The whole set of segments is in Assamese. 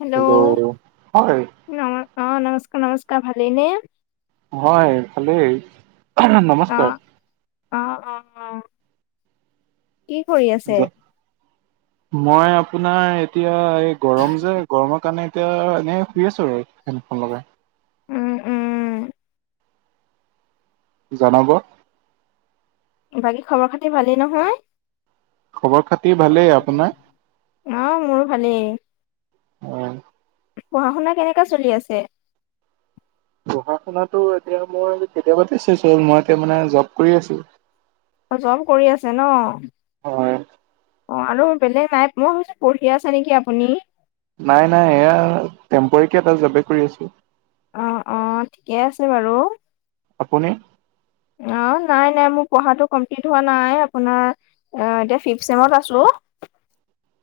হেল্ল' অ নমস্কাৰ নমস্কাৰ নমস্কাৰ। ভালেই নে? হয় ভালেই, অ নমস্কাৰ। অ অ অ কি কৰি আছে? জ- মই আপোনাৰ এতিয়া এই গৰম যে গৰমৰ কাৰণে এতিয়া এনেই শুই আছোঁ আৰু ফেনখন লগাই। উম', উম' জনাব। বাকী খবৰ খাতি ভালেই নহয়? খবৰ খাতি ভালেই আপোনাৰ [inaudible] অ' মোৰ ভালেই, হয়, পঢ়া শুনা কেনেকা চলি আছে? পঢ়া শুনাটো এতিয়া মই কেতিয়াবাতে চেছ হ'ল, মই এতিয়া মানে জব কৰি আছোঁ। অ' জব কৰি আছে ন? অ' অ', আৰু বেলেগ নাই, মই ভাবিছোঁ পঢ়ি আছে নেকি আপুনি? নাই, নাই এয়া টেম্পোৱাৰিকে এটা জবে কৰি আছোঁ। অ', অ', ঠিকে আছে বাৰু। আপুনি? অ', নাই, নাই মোৰ পঢ়াটো কমপ্লিট হোৱা নাই, আপোনাৰ এতিয়া ফিফ্ট চেমত আছোঁ।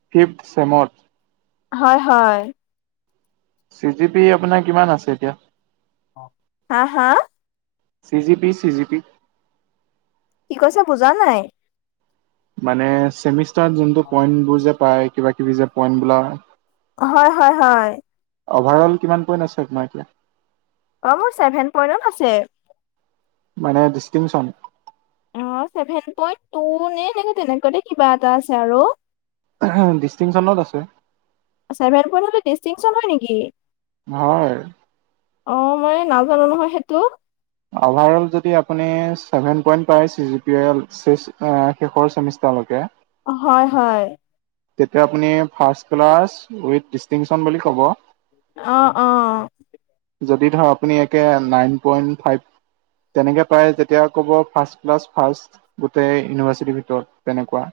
ফিফ্ট ছেমত। হয়', হয়। চি জি পি আপোনাৰ কিমান আছে এতিয়া? হা', হা'? C G P, C G P কি কৈছ বুজা নাই মানে চেমিষ্টাৰত যোনটো পইণ্টবোৰ যে পায়, কিবা কিবি যে পইন্ট বুলা হয়, হয়, হয়। অভাৰ অল কিমান পইণ্ট আছে তোমাৰ এতিয়া? অ' মোৰ ছেভেন পইণ্টত আছে। মানে ডিষ্টিংচন। অ' চেভেন পইণ্ট টু নে এনেকে তেনেকুৱা তে কিবা এটা আছে আৰু। ডিষ্টিংশ্যনত আছে? ছেভেন পইণ্ট হলে ডিষ্টিংশ্যন হয় নেকি? হয়। অ' মই নাজানো নহয় সেইটো। অভাৰ অল যদি আপুনি ছেভেন পইণ্ট পায়, চি জি পি চেছ এ শেষৰ চেমিষ্টাৰলেকে হয়, হয়। তেতিয়া আপুনি ফাষ্ট ক্লাছ উইথ ডিষ্টিংশ্যন বুলি ক'ব। অ অ। যদি ধৰ আপুনি একে নাইন পইণ্ট ফাইপ তেনেকে পায়, যেতিয়া ক'ব ফাৰ্ষ্ট ক্লাছ ফাৰ্ষ্ট, গোটেই ইউনিভাৰ্চিটিৰ ভিতৰত তেনেকুৱা।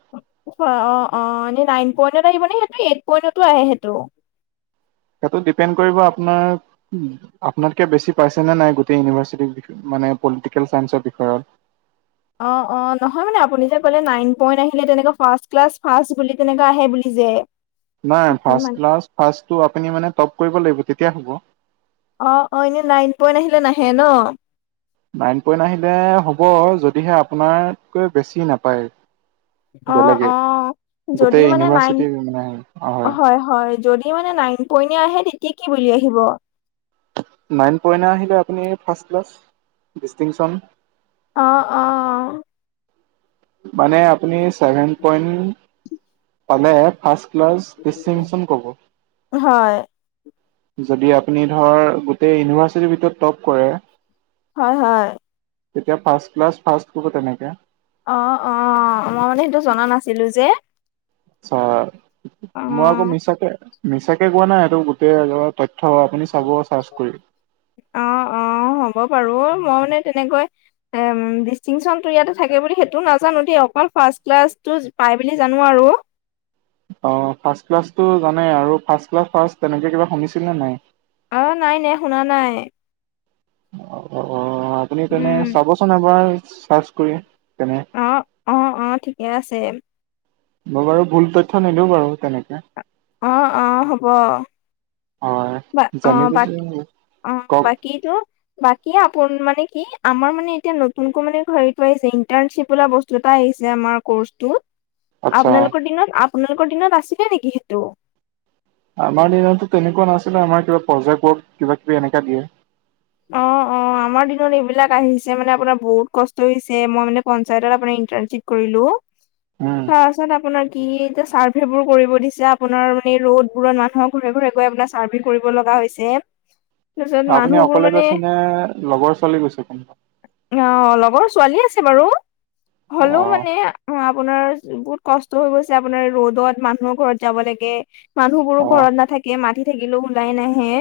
অ অ অ', এনেই নাইন পইন্টত আহিব নে সেইটো, এইট পইন্টতো আহে সেইটো? সেইটো ডিপেণ্ড কৰিব আপোনাৰ আপোনাতকে বেছি পাইছে নে নাই গোটেই ইউনিভাৰ্চিটিৰ ভিত মানে পলিটিকেল চাইঞ্চৰ বিষয়ত। অ' অ', নহয় মানে আপুনি যে ক'লে নাইন পইণ্ট আহিলে তেনেকুৱা ফাৰ্ষ্ট ক্লাছ ফাৰ্ষ্ট বুলি তেনেকুৱা আহে বুলি যে নাই ফাৰ্ষ্ট ক্লাছ ফাৰ্ষ্টটো আপুনি মানে টপ কৰিব লাগিব তেতিয়া হ'ব। অ' অ', এইনে নাইন পইণ্ট আহিলে নাহে ন? নাইন পইণ্ট আহিলে হ'ব, যদিহে আপোনাৰতকৈ বেছি নাপায়। অ' বেলেগে। অ', যদি গোটেই মানে নাইন, ইউনিভাৰ্চিটি মানে হয়, হয়, যদি মানে নাইন পইনে আহে তেতিয়া কি বুলি আহিব? নাইন পইনে আহিলে আপুনি ফাৰ্ষ্ট ক্লাছ, ডিষ্টিংশ্যন অ', অ'। মানে আপুনি চেভেন পইণ্ট পালে, ফাৰ্ষ্ট ক্লাছ ডিষ্টিংশ্যন ক'ব। হয় যদি আপুনি ধৰ গোটেই ইউনিভাৰ্চিটি ভিতৰত টপ কৰে। হয় হয়। তেতিয়া ফাৰ্ষ্ট ক্লাছ ফাৰ্ষ্ট ক'ব তেনেকে। অ অ, মই মানে সেইটো জনা নাছিলো যে। [unintelligible] অ মই আকৌ মিছাকে মিছাকে কোৱা নাই সেইটো গোটেই একেবাৰে তথ্য আপুনি চাব চাৰ্চ কৰি। অ অ, হ'ব বাৰু মই মানে তেনেকৈ এম ডিষ্টিংশ্যন টো ইয়াতে থাকে বুলি সেইটো নাজানো দেই অকল ফাষ্ট ক্লাছ টো পাই বুলি জানো আৰু। অ ফাষ্ট ক্লাছটো জানে, আৰু ফাষ্ট ক্লাছ ফাষ্ট তেনেকে কিবা শুনিছিল নে নাই? অ নাই নাই শুনা নাই। অ অ, আপুনি তেনে উম চাবচোন এবাৰ চাৰ্চ কৰি তেনে। অঁ অঁ অঁ ঠিকে আছে। মই বাৰু ভুল তথ্য নিদো বাৰু তেনেকে। অ অ হ'ব। হয়। বা জানি অ' বুজি বাকী অ', কওক বাকীটো বাকী আপোন মানে কি আমাৰ মানে এতিয়া নতুনকৈ মানে হেৰিটো আহিছে ইণ্টাৰ্ণশ্বিপ বোলা বস্তু দুটা আহিছে আমাৰ কৰ্চটোত আচ্ছা আপোনালোকৰ দিনত আপোনালোকৰ দিনত আছিলে নেকি সেইটো? আমাৰ দিনতো তেনেকুৱা নাছিলে আমাৰ কিবা প্ৰজেক্ট ৱৰ্ক কিবা কিবি এনেকা দিয়ে। অ', অ', অ', আমাৰ দিনত এইবিলাক আহিছে মানে আপোনাৰ বহুত কষ্ট হৈছে মই মানে পঞ্চায়তত আপোনাৰ ইন্টাৰ্শ্বিপ কৰিলোঁ। [inaudible] উম, তাৰ পাছত আপোনাৰ কি এ চাৰ্ভে বোৰ কৰিব দিছে আপোনাৰ মানে ৰোড বোৰত মানুহক ঘৰে ঘৰে গৈ আপোনাৰ চাৰ্ভে কৰিব লগা হৈছে, তাৰপিছত মানুহবোৰ মানে মানে লগৰ ছোৱালী গৈছে কোনোবা অ', লগৰ ছোৱালী আছে বাৰু হলেও অ', মানে আপোনাৰ বহুত কষ্ট হৈ গৈছে আপোনাৰ ৰ'দত মানুহৰ ঘৰত যাব লাগে। মানুহবোৰো অ', ঘৰত নাথাকে মাতি থাকিলেও ওলাই নাহে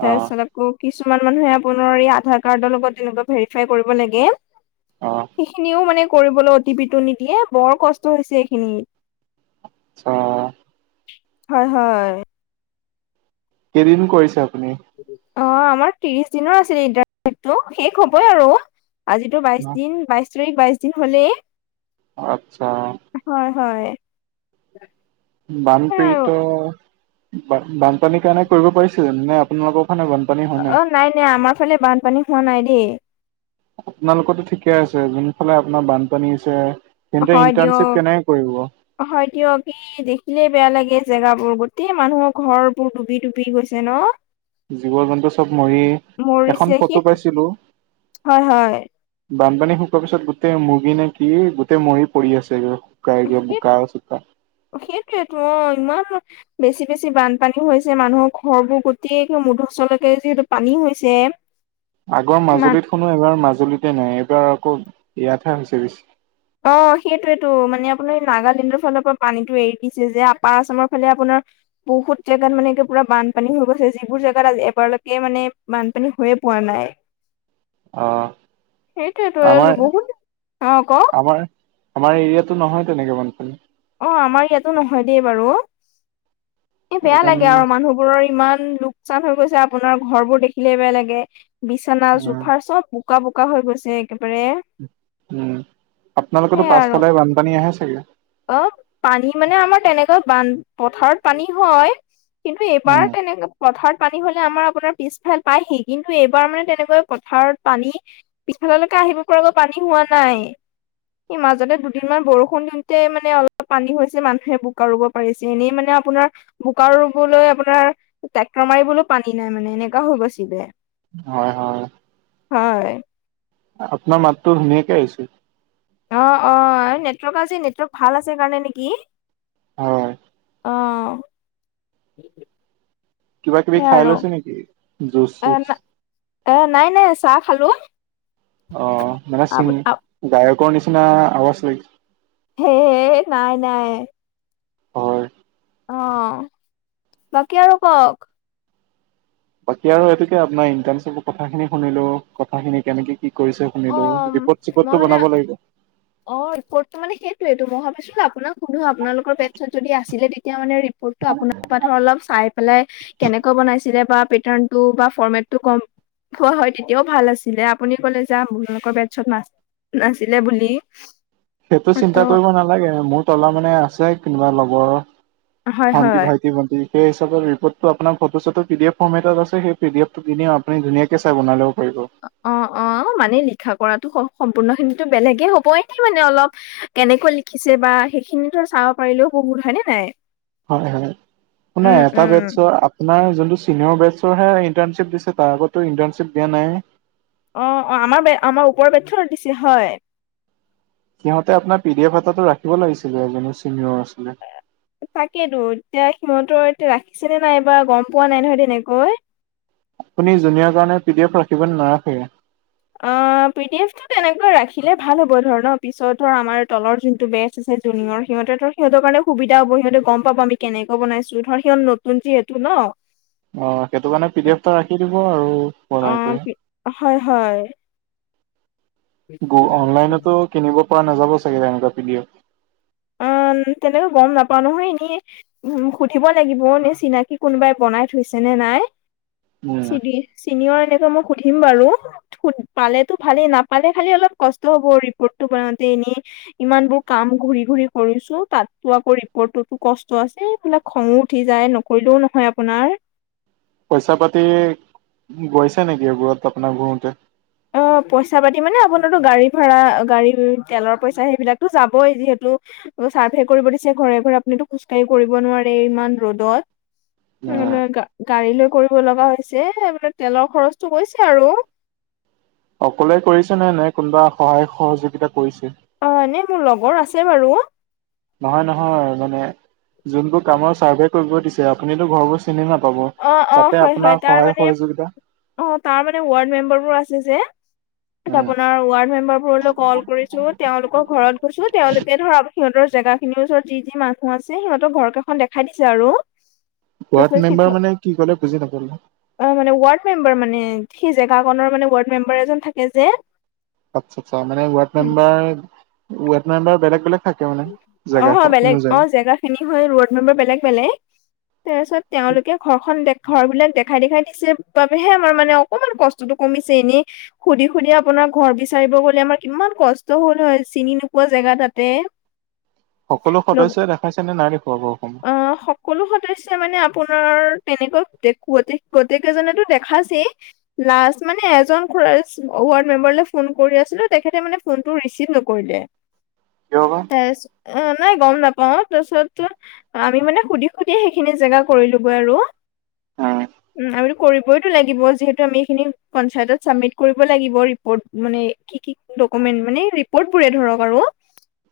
তাৰ অ', পিছত আকৌ কিছুমান মানুহে আপোনাৰ এই আধাৰ কাৰ্ডৰ লগত তেনেকুৱা ভেৰিফাই কৰিব লাগে। অ', সেইখিনিও মানে কৰিবলৈ অতিপিটো নিদিয়ে বৰ কষ্ট হৈছে এইখিনি অ', হয়, হয়। কেইদিন কৰিছে আপুনি? অ', আমাৰ ত্ৰিশ দিনৰ আছিল ইণ্টাৰ্ণশ্বিপটো শেষ হ'বই আৰু। আজিতো বাইশ দিন বাইশ তাৰিখ বাইশ দিন হলেই আচ্ছা। হয়, হয় সেয়া আৰু বানপীড়িত বানপানীৰ কাৰণে কৰিব পাৰিছে জানো নে আপোনালোকৰ ফালে বান অ', নাই - নাই, আমাৰ ফালে বানপানী হোৱা নাই দেই। আপোনালোকৰ টো ঠিকে আছে যোনফালে আপোনাৰ বানপানী হৈছে তেন্তে হয় ইণ্টাৰ্ণশ্বিপ দিয়ক, কেনেকে কৰিব হয় দিয়ক এই দেখিলে বেয়া লাগে জেগাবোৰ গোটেই মানুহৰ ঘৰ বোৰ ডুবি ডুবি গৈছে ন'। জীৱ জন্তু চব মৰি মৰিছে এখন সেই ফটো পাইছিলোঁ হয় হয় বানপানী শুকোৱা পিছত গোটেই মুৰ্গী নেকি গোটেই মৰি পৰি আছে [unintelligible] [unintelligible] সেই বোকা চোকা অ', সেইটোৱেতো ইমান বেছি বেছি বানপানী হৈছে মানুহৰ ঘৰবোৰ গোটেই মুধচলকে যিহেতু পানী হৈছে। [inaudible] আগৰ ইমান মাজুলীত হেনো এইবাৰ মাজুলীতে নাই এইবাৰ আকৌ ইয়াতহে হৈছে বেছি। অ', সেইটোয়েতো, মানে আপোনাৰ নাগালেণ্ডৰ ফালৰ পৰা পানীটো এৰি দিছে যে, আপাৰ আছামৰ ফালে আপোনাৰ বহুত জেগাত মানে একে পুৰা বানপানী হৈ গৈছে, যিবোৰ জেগাত আজি এবাৰলৈকে মানে বানপানী হৈয়ে পোৱা নাই। অ আমাৰ সেইটোয়েটো বহুত অ', ক আমাৰ আমাৰ এৰিয়াতো নহয় তেনেকে বানপানী। অ', আমাৰ ইয়াতো নহয় দেই বাৰু। এ বেয়া লাগে সেইকাৰণে আৰু মানুহবোৰৰ ইমান লোকচান হৈ গৈছে, আপোনাৰ ঘৰবোৰ দেখিলে বেয়া লাগে। বিছনা উম চোফাৰ চব বোকা, বোকা হৈ গৈছে একেবাৰে। উম, আপোনালোকৰতো সেইয়া আৰু পাছফালে বানপানী আহে চাগে? অ', পানী মানে আমাৰ তেনেকৈ বান, পথাৰত পানী হয় কিন্তু উম, এইবাৰ তেনেকা পথাৰত পানী হ'লে আমাৰ আপোনাৰ পিছফাল পায়হি, কিন্তু এইবাৰ মানে তেনেকৈ পথাৰত পানী পিছফাললৈকে আহিব পৰাকৈ পানী হোৱা নাই, সেই মাজতে দুদিনমান বৰষুণ দিওঁতে মানে এনে অলপ পানী হৈছে, মানুহে বোকা ৰুব পাৰিছে, এনেই মানে আপোনাৰ বোকা ৰুবলৈ আপোনাৰ ট্ৰেক্টৰ মাৰিবলৈ পানী নাই, মানে এনেকুৱা হৈ গৈছিলে। হয়, হয়। হয়। আপোনাৰ মাতটো ধুনীয়াকে আহিছে। অ', অ', নেটৱৰ্ক আজি নেটৱৰ্ক ভাল আছে কাৰণে নেকি। হয়। অ'। কিবা কিবি সেয়া খাই আৰু লৈছে নেকি? জুচ এ চুচ। এ নাই, নাই চাহ খালোঁ। অ', মানে চিং, গায়কৰ নিচিনা আৱাজ আহিছে। হেই, নাই, নাই। হয়। অ', বাকী আৰু কওক। বাকী আৰু এইটোকে আপোনাৰ ইন্টাৰ্নশ্বিপৰপৰ কথাখিনি শুনিলোঁ, কথাখিনি কেনেকে কি কৰিছে অ শুনিলোঁ, ৰিপৰ্ট মই চিপৰ্টটো মানে বনাব লাগিব। অ', ৰিপৰ্টটো মানে সেইটোয়েইটো মই ভাবিছিলোঁ, আপোনাক সুধোঁ, আপোনালোকৰ ৱেটছত যদি আছিলে তেতিয়া মানে ৰি পৰ্টটো, আপোনাৰ পৰা ধৰ অলপ চাই পেলাই কেনেকে বনাই ছিলে বা পেৰ্টানটো বা ফৰ্মেটটো ক কোৱা হয়, তেতিয়াও ভাল আছিলে আপুনি কলে যাম, আপোনালোকৰ বেটছত না নাছিলে বুলি। সেইটো ত চিন্তা কৰিব নালাগে, মোৰ তলৰ মানে আছে কোনোবা লগৰ হয় ভণ্টি হয় ভাই সেই হিচাপে ৰিপৰ্টটো আপোনাৰ ফটো চতটো পি ডি এফ ফৰ্ম এটত আ সেই পি এফটো দিওঁ আপুনি ধুনীয়াকে চাই বনাই ল'ব পাৰিব। অ', অ', আমাৰ মানে লিখা কৰাটো স সম্পূৰ্ণখিনিটো বেলেগে হ'ব, এনেই মানে অলপ কেনেকৈ লিখিছে বা সেইখিনি ধৰা চাব পাৰিলেও বহুত হয় নে নাই? হয়, হয়, আপোনাৰ উম এটা উম বেটছৰ আপোনাৰ যোনটো চিনিয়ৰ বেটছৰহে ইণ্টাৰ্শ্বিপ দিছে, তাৰ আগততো ইটাৰ্ণশ্বিপ দিয়া নাই। অ', অ', আমাৰ বে আমাৰ ওপৰৰ বেটচৰ দিছে, হয়। সিহঁতে আপোনাৰ পি ডি এফ এটাতো ৰাখিব লাগিছিলে, এজনী চিনিয়ৰ আছিলে। তাকেইতো, এতিয়া সিহঁতৰ এতিয়া ৰাখিছেনে নাইবা গ'ম পোৱা নাই নহয় তেনেকৈ। তুমি জুনিয়ৰ কাৰণে পি ডি এফ ৰাখিব নে নোৱোৰা চাগে। অ', পি ডি এফ টো তেনেকৈ ৰাখিলে ভাল হ'ব ধৰ ন পিছত ধৰ আমাৰ তলৰ যোনটো বেটছ জুনিয়ৰ সিহঁৰ সিহঁৰ কাৰণ সুবিধা হ'ব সিহঁতে গ'ম পাব আমি কেনেক বনাইছো ধৰ সিহত নতুন যিহেতু ন। [inaudible] অ', সেইটো কাৰণে পি ডি এফ এটা ৰাখি দিব আৰু বনাই কৰি। অ' হয়, হয়। গো, অনলাইনতো কিনিব পৰা নাযাব চাগে তেনেকুৱা পি ডি এফ। অ', তেনেকৈ গ'ম নাপাওঁ নহয় এনে উম সুধিব লাগিব নে চিনাকি কোনোবাই বনাই থৈছে নে নাই উম চিদি চিনিয়ৰ এনেকে মই সুধিম বাৰু। সুধ পালেতো ভালে নাপালে খালি অলপ কষ্ট হ'ব ৰিপৰ্টটো বনাওঁতে এনেই ইমান বোৰ কাম ঘূৰি ঘূৰি কৰিছো তাতো আকৌ ৰিপৰ্টো কষ্ট আছে এইফালে খংও উঠি যায় নকৰিলেও নহয় আপোনাৰ। পইচা পাতি গৈছে নেকি এইবোৰত আপোনাৰ ঘুৰোতে? অ পইচা পাতি মানে আপোনাৰো গাড়ী ভাড়া গাড়ী তেলৰ পইচা সেইবিলাকতো যাবই যিহেতু চাৰ্ভে কৰিব দিছে ঘৰে ঘৰে আপুনিতো খোজকাঢ়ি কৰিব নোৱাৰে ইমান ৰ'দত। মানে গা-গা-গাড়ী লৈ কৰিব লগা হৈছে মানে তেলৰ খৰচটো গৈছে আৰু। অকলে কৰিচা নে নে কোনোবা সহায় সহযোগিতা কৰিছে? অ এনেই মোৰ লগৰ আছে বাৰু। নহয় নহয় মানে যোনবোৰ কামৰ ছাৰ্ভে কৰিব দিছে আপুনিতো ঘৰবোৰ চিনি নাপাব। অ', অ', তাতে হয়, হয়, আপোনাৰ তাৰ সহায় মানে সহযোগিতা। অ তাৰ মানে ৱাৰ্ড মেম্বাৰ বোৰ আছে যে। উম আপোনাৰ ৱাৰ্ড মেম্বাৰ বোৰলৈ কল কৰিছো। তেওঁলোকৰ ঘৰত গৈছো তেওঁলোকে ধৰ সিহঁতৰ জেগা খিনিৰ ওচৰত যি যি মানুহ আছে সিহঁতৰ ঘৰ কেইখন দেখ দেখাই দিছে আৰু তাৰপিছত ৱাৰ্ড মেম্বাৰ সেইটো মানে কি কলে বুজি নাপালো? অ মানে ৱাৰ্ড মেম্বাৰ মানে সেই জেগাখনৰ মানে ৱাৰ্ড মেম্বাৰ এজন থাকে যে। আচ্ছা আচ্ছা মানে ৱাৰ্ড মেম্বাৰ ৱাৰ্ড মেম্বাৰ বেলেগ বেলেগ থাকে মানে অ জেগা বেলেগ অ অনুযায়ী জেগা খিনি হয় ৱাৰ্ড মেম্বাৰ বেলেগ বেলেগ। তাৰপিছত তেওঁলোকে ঘৰখন দে ঘৰ বিলাক দেখাই দেখাই দিছে বাবেহে আমাৰ মানে অ অকমান কষ্টটো কমিছে এনেই সুধি সুধি আপোনাৰ ঘৰ বিচাৰিব গলে আমাৰ কিমান কষ্ট হল হয় চিনি নোপোৱা জেগা তাতে। সকলো লগ সদস্যাই দেখাইছে নে নাই দেখুৱাবাওঁ অসমত? অ সকলো সদস্যই মানে আপোনাৰ তেনেকৈ গোটেই গোটেইকেইজনেতো দেখাইছে। লাষ্ট মানে এজন ৱাৰ্ড মেম্বাৰলৈ ফোন কৰি আছিলো তেখেতে মানে ফোনটো ৰিচিভ নকৰিলে। কিয় বা। হেচ নাই গম নাপাও তাৰপিছত আমি মানে সুধি সুধিয়ে সেইখিনি জেগা কৰি লো গৈ আৰু। উম আমিটো কৰিবইতো লাগিব যিহেতু আমি এইখিনি পঞ্চায়তত চাবমিট কৰিব লাগিব ৰিপৰ্ট মানে কি কি ডকুমেন্ট মানে ৰিপৰ্ট বোৰেই ধৰক আৰু।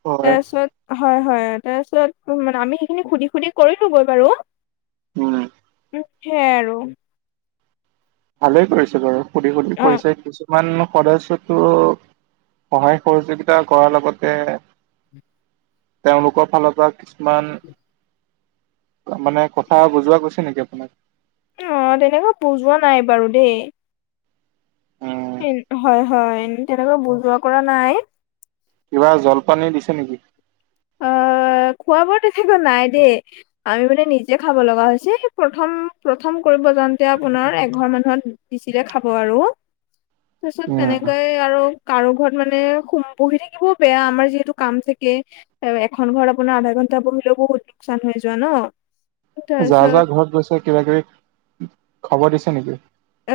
হয়। তাৰিছত হয় হয় তাৰপিছত মানে আমি সেইখিনি সুধি সুধি কৰিলো গৈ বাৰু। উম। সেই আই আৰু। ভালে কৰিছে বাৰু সুধি সুধি অ কৰিছে কিছুমান সদস্যাটো সহায় সহযোগিতা কৰাৰ লগতে তেওঁলোকৰ ফালৰ পৰা কিছুমান মানে কথা বুজোৱা গৈছে নেকি আপোনাক? অ তেনেকা বুজোৱা নাই বাৰু দেই। উম, [unintelligible] হয়। হয় তেনেকৈ বুজোৱা কৰা নাই। কিবা জলপানী দিছে নেকি? অ খোৱা বোৱা তথাপিও নাই দেই। আমি মানে নিজে খাব লগা হৈছে সেই প্ৰথম প্ৰথম কৰিবৰ জাওনতে আপোনাৰ এঘৰ মানুহত দিছিলে খাব আৰু তাৰপিছত উম, তেনেকৈ আৰু। কাৰো ঘৰত মানে শুম বহি থাকিবও বেয়া আমাৰ যিহেতু কাম থাকে। এ এখন ঘৰত আপোনাৰ আধা ঘণ্টা বহিলেও বহুত লোকচান হৈ যোৱা ন। যা যা তাৰপিছত ঘৰত গৈছো কিবা কিবি খবৰ দিছে নেকি?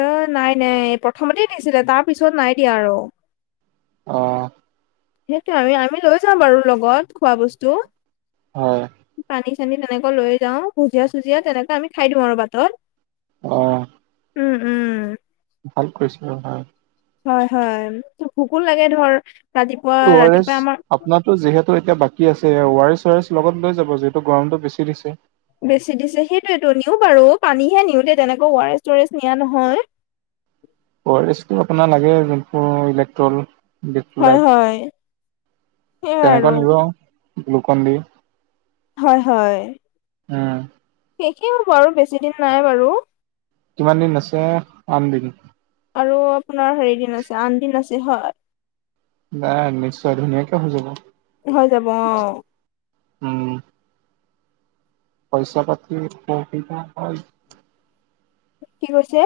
এ', নাই। নাই। প্ৰথমতে দিছিলে। তাৰ পিছত নাই দিয়া আৰু অ', সেইটো আমি আমি লৈ যাম বাৰু লগত খোৱা বস্তু হয়। পানী-চানী তেনেকৈ লৈ যাওঁ ভুজিয়া-চুজিয়া তেনেকে আমি খাই দিওঁ আৰু বাটত। অ', উম', উম, ভাল কৰিছিলো ৰহা হয়। হয়। ভোকো লাগে ধৰ ৰাতিপুৱা ৰাতিপুৱা আমাৰ ত', যিহেতু এতিয়া বাকী আছে। ৱাৰেছ- ছোৱাৰেছ লগত লৈ যাব। যিহেতু গৰমটো বেছি দিছে। বেছি দিছে। সেইটোৱেটো নিও বাৰু পানীহে নিও দেই তেনেকৈ ৱাৰেছ- ছোৱাৰেছ নিয়া নহয়। ও আৰ এছ আপোনাৰ লাগে যোনটো ইলেক্ট্ৰল হয় ইলেক্ট্ৰলাইট হয় সেইয়াই আৰু তেনেকুৱা নিব গ্লুকন দি হয়। হয়। উম', শেষে হ'ব আৰু বেছি দিন নাই বাৰু কিমান দিন আছে। আঠ দিন। আৰু আপোনাৰ হেৰিদিন আছে। আড দিন আছে হয়। নাই। নিশ্চয় ধুনীয়াকে হৈ যাব। হৈ যাব অ, উম', পইচা পাতি দিব কয়। কি কৈছে?